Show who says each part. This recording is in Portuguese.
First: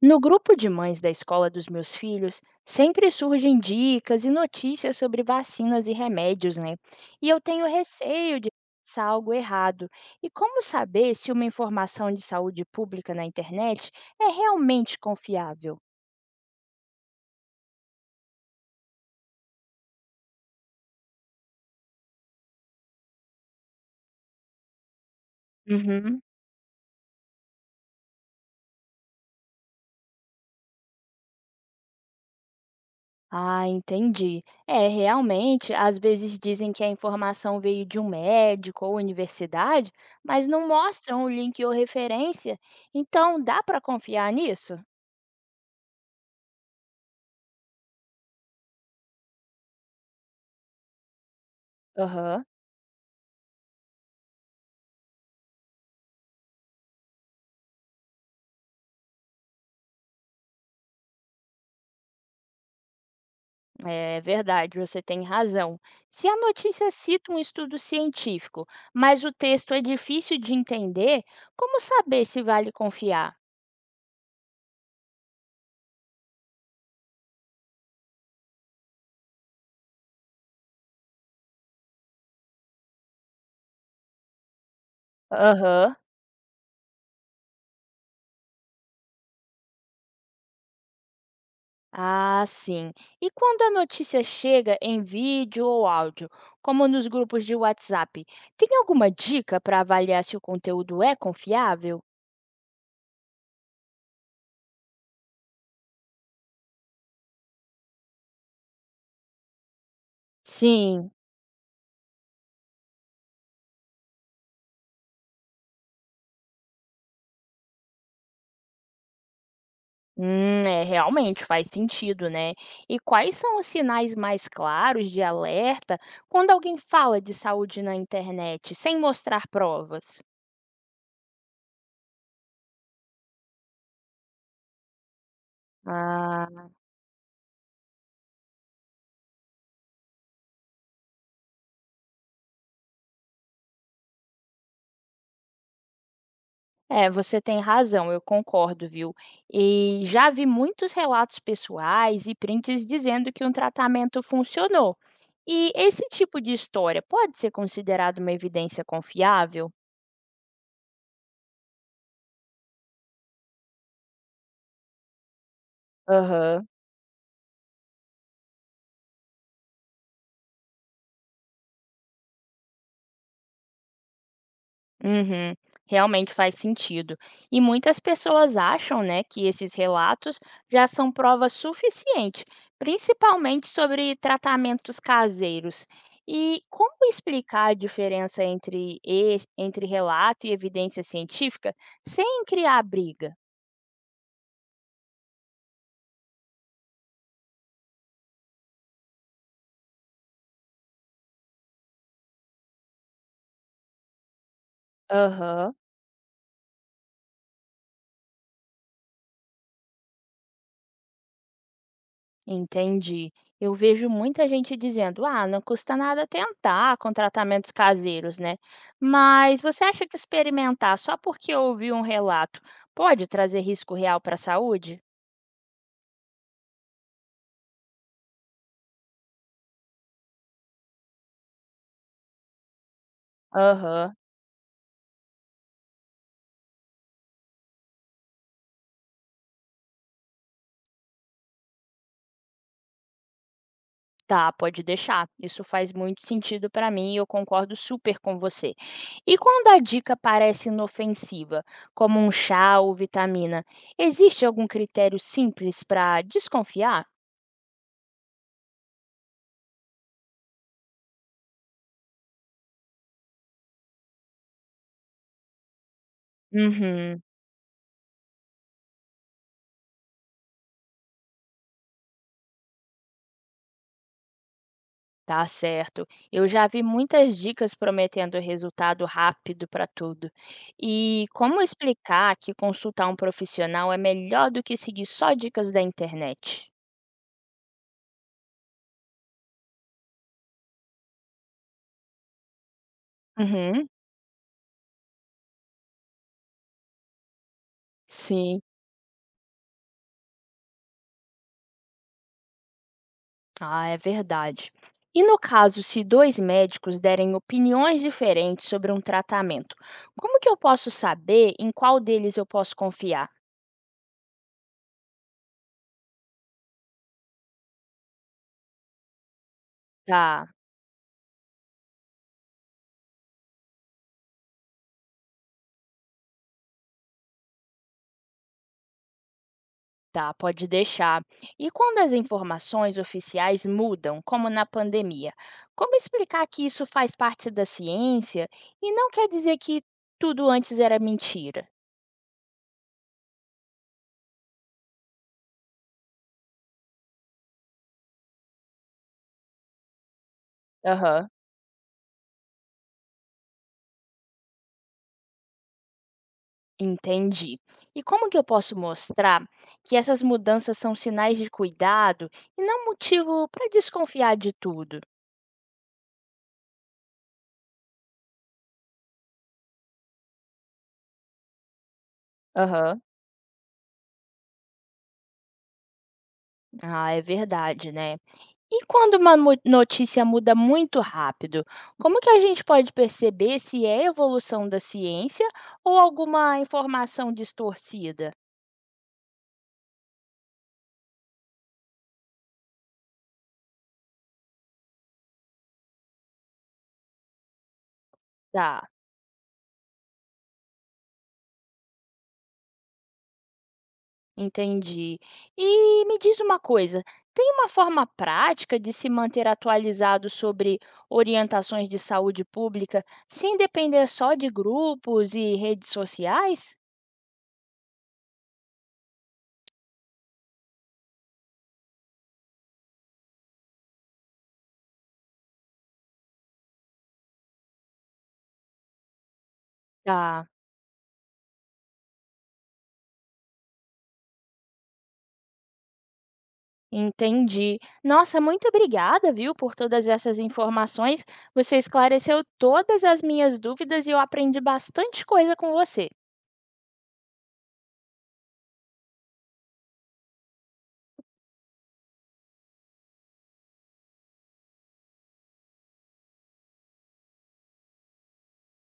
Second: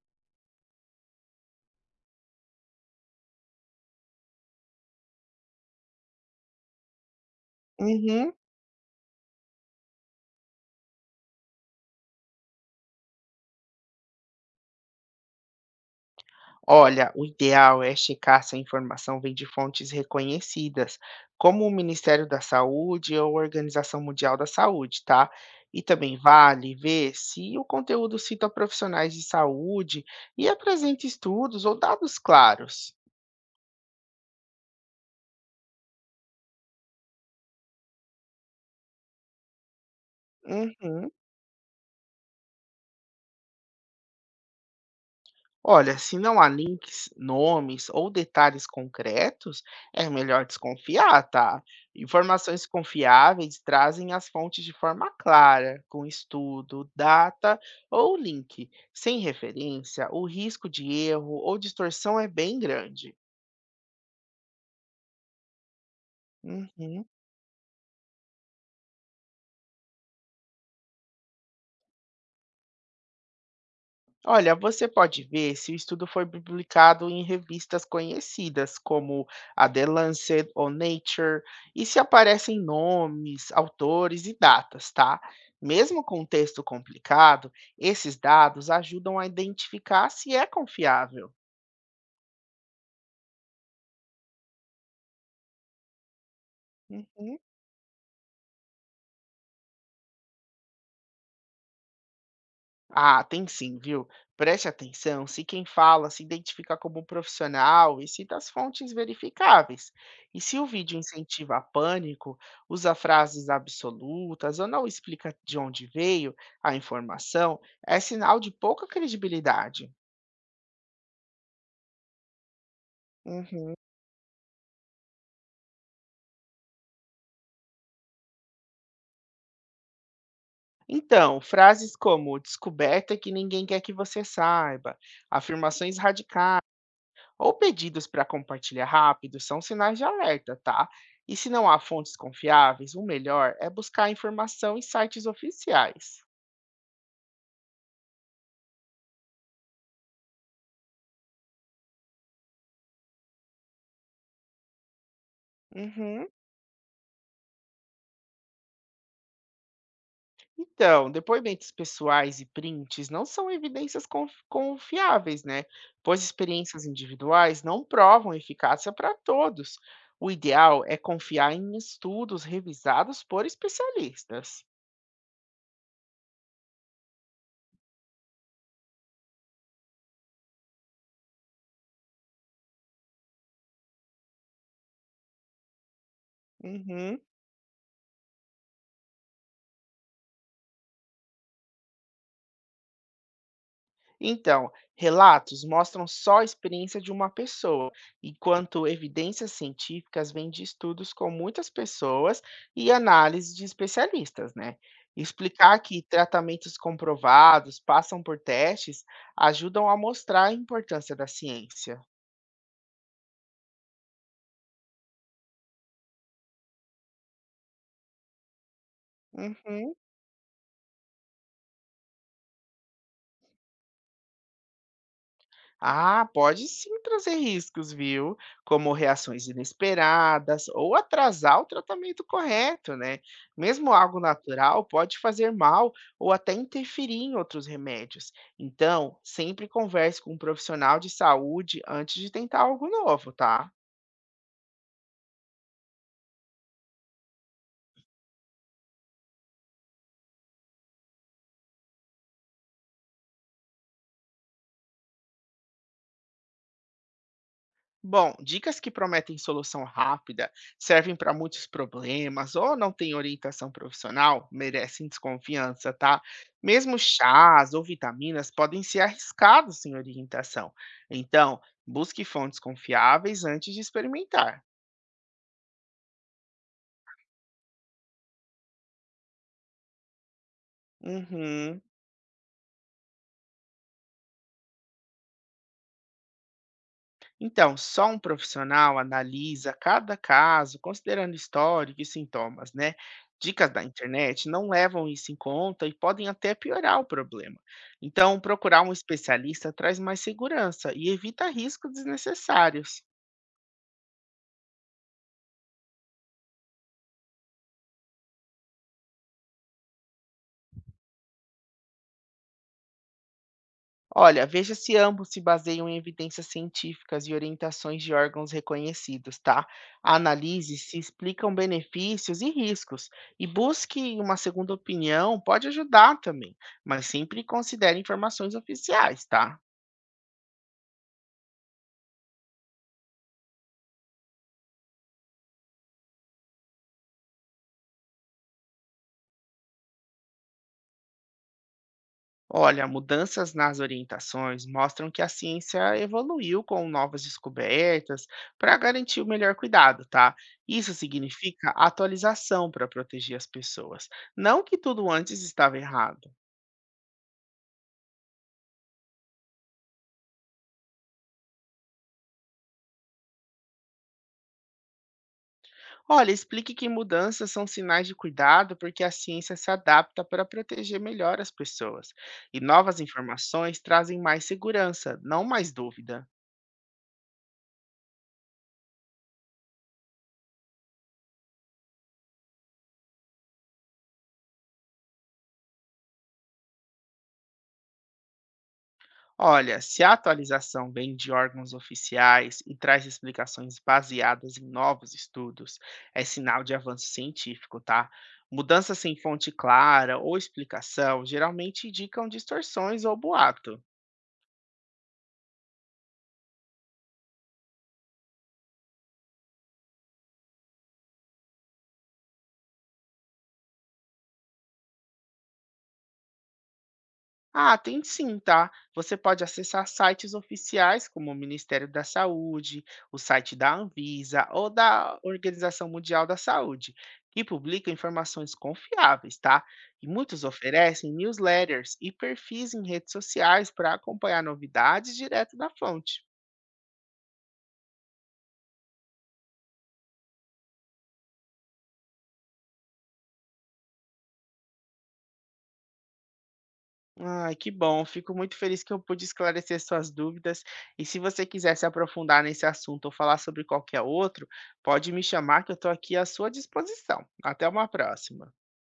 Speaker 1: No grupo de mães da escola dos meus filhos, sempre surgem dicas e notícias sobre vacinas e remédios, né? E eu tenho
Speaker 2: Uhum.
Speaker 1: receio de passar algo errado. E como saber se uma informação de saúde pública na internet é realmente confiável?
Speaker 2: Olha, o ideal é checar se a informação vem de fontes reconhecidas, como o Ministério da Saúde ou a Organização Mundial da Saúde, tá? E também
Speaker 1: Uhum.
Speaker 2: vale ver se o conteúdo cita profissionais de saúde e apresenta estudos ou dados claros.
Speaker 1: Ah, entendi. É, realmente, às vezes dizem que a informação veio de um médico ou universidade, mas não
Speaker 2: Uhum.
Speaker 1: mostram o link ou referência. Então, dá para confiar nisso?
Speaker 2: Olha, se não há links, nomes ou detalhes concretos, é melhor desconfiar, tá?
Speaker 1: Aham.
Speaker 2: Informações confiáveis trazem as fontes de forma clara, com estudo, data ou link. Sem referência, o risco de erro ou distorção é bem grande.
Speaker 1: É verdade, você tem razão. Se a notícia
Speaker 2: Uhum.
Speaker 1: cita um estudo científico, mas o texto é difícil de entender, como saber se vale confiar?
Speaker 2: Olha, você pode ver se o estudo foi publicado em revistas conhecidas, como a The Lancet ou Nature, e se aparecem nomes, autores e datas, tá?
Speaker 1: Aham.
Speaker 2: Mesmo com um texto complicado, esses dados ajudam a identificar se é confiável.
Speaker 1: Ah, sim. E quando a notícia chega em vídeo ou áudio, como nos
Speaker 2: Uhum.
Speaker 1: grupos de WhatsApp, tem alguma dica para avaliar se o conteúdo é confiável?
Speaker 2: Ah, tem sim, viu? Preste atenção se quem fala se identifica como um profissional e cita as fontes verificáveis. E se o vídeo
Speaker 1: Sim.
Speaker 2: incentiva pânico, usa frases absolutas ou não explica de onde veio a informação, é sinal de pouca credibilidade.
Speaker 1: É, realmente faz sentido, né? E quais são os
Speaker 2: Uhum.
Speaker 1: sinais mais claros de alerta quando alguém fala de saúde na internet sem mostrar provas?
Speaker 2: Então, frases como descoberta é que ninguém quer que você saiba, afirmações radicais
Speaker 1: Ah,
Speaker 2: ou pedidos para compartilhar rápido são sinais de alerta, tá? E se não há fontes confiáveis, o melhor é buscar informação em sites oficiais.
Speaker 1: é, você tem razão, eu concordo, viu? E já vi muitos relatos pessoais e prints dizendo que um tratamento funcionou. E esse
Speaker 2: Uhum.
Speaker 1: tipo de história pode ser considerado uma evidência confiável?
Speaker 2: Então, depoimentos pessoais e prints não são evidências confiáveis, né? Pois
Speaker 1: Aham.
Speaker 2: experiências individuais não provam eficácia para todos. O ideal é confiar em estudos revisados por especialistas.
Speaker 1: Uhum, realmente faz sentido. E muitas pessoas acham, né, que esses relatos já são prova suficiente, principalmente sobre tratamentos caseiros. E como
Speaker 2: Uhum.
Speaker 1: explicar a diferença entre, entre relato e evidência científica sem criar briga?
Speaker 2: Então, relatos mostram só a experiência de uma pessoa, enquanto evidências científicas vêm de estudos com muitas pessoas e análises de especialistas, né?
Speaker 1: Aham.
Speaker 2: Explicar que tratamentos comprovados passam por testes ajudam a mostrar a importância da ciência.
Speaker 1: Entendi. Eu vejo muita gente dizendo: ah, não custa nada tentar com tratamentos caseiros, né? Mas você
Speaker 2: Uhum.
Speaker 1: acha que experimentar só porque ouviu um relato pode trazer risco real para a saúde?
Speaker 2: Ah, pode sim trazer riscos, viu? Como reações inesperadas ou atrasar o tratamento correto, né? Mesmo
Speaker 1: Aham,
Speaker 2: algo natural pode fazer mal ou até interferir em outros remédios. Então, sempre converse com um profissional de saúde antes de tentar algo novo, tá?
Speaker 1: tá, pode deixar. Isso faz muito sentido para mim e eu concordo super com você. E quando a dica parece inofensiva, como um chá ou vitamina, existe algum critério simples para desconfiar?
Speaker 2: Bom, dicas que prometem solução rápida, servem para muitos problemas ou não têm orientação profissional, merecem desconfiança, tá? Mesmo
Speaker 1: Uhum.
Speaker 2: chás ou vitaminas podem ser arriscados sem orientação. Então, busque fontes confiáveis antes de experimentar.
Speaker 1: Tá certo. Eu já vi muitas dicas prometendo resultado rápido para tudo. E como
Speaker 2: Uhum.
Speaker 1: explicar que consultar um profissional é melhor do que seguir só dicas da internet?
Speaker 2: Então, só um profissional analisa cada caso, considerando histórico e sintomas, né? Dicas da
Speaker 1: Uhum,
Speaker 2: internet não levam isso em conta e podem até piorar o problema. Então,
Speaker 1: sim.
Speaker 2: procurar um especialista traz mais segurança e evita riscos desnecessários.
Speaker 1: Ah, é verdade. E no caso, se dois médicos derem opiniões diferentes sobre um tratamento, como que eu posso saber em qual deles eu posso confiar?
Speaker 2: Olha, veja se ambos se baseiam em evidências científicas e orientações de órgãos reconhecidos, tá?
Speaker 1: Tá.
Speaker 2: Analise se explicam benefícios e riscos e busque uma segunda opinião, pode ajudar também, mas sempre considere informações oficiais, tá?
Speaker 1: Tá, pode deixar. E quando as informações oficiais mudam, como na pandemia, como explicar que isso faz parte da ciência e não quer dizer que tudo antes era mentira?
Speaker 2: Olha, mudanças nas orientações mostram que a ciência evoluiu com novas descobertas para garantir o melhor cuidado, tá? Isso
Speaker 1: Aham,
Speaker 2: significa atualização para proteger as pessoas, não que tudo antes estava errado.
Speaker 1: entendi. E como que eu posso mostrar que essas mudanças são sinais de cuidado e não motivo para desconfiar de tudo?
Speaker 2: Olha, explique que mudanças são sinais de cuidado porque a ciência se adapta para proteger melhor as pessoas. E novas
Speaker 1: Aham,
Speaker 2: informações trazem mais segurança, não mais dúvida.
Speaker 1: ah, é verdade, né? E quando uma mu notícia muda muito rápido, como que a gente pode perceber se é evolução da ciência ou alguma informação distorcida?
Speaker 2: Olha, se a atualização vem de órgãos oficiais e traz explicações baseadas em novos estudos, é sinal de avanço científico, tá?
Speaker 1: Tá,
Speaker 2: Mudanças sem fonte clara ou explicação geralmente indicam distorções ou boatos.
Speaker 1: entendi. E me diz uma coisa, tem uma forma prática de se manter atualizado sobre orientações de saúde pública sem depender só de grupos e redes sociais?
Speaker 2: Ah, tem sim, tá? Você pode acessar sites oficiais como o Ministério da Saúde, o site da Anvisa ou da Organização Mundial da Saúde, que publicam informações confiáveis, tá? E muitos
Speaker 1: Tá.
Speaker 2: oferecem newsletters e perfis em redes sociais para acompanhar novidades direto da fonte.
Speaker 1: Entendi. Nossa, muito obrigada, viu, por todas essas informações. Você esclareceu todas as minhas dúvidas e eu aprendi bastante coisa com você.
Speaker 2: Ai, que bom. Fico muito feliz que eu pude esclarecer suas dúvidas. E se você quiser se aprofundar nesse assunto ou falar sobre qualquer outro, pode me chamar que eu estou aqui à sua disposição. Até uma próxima.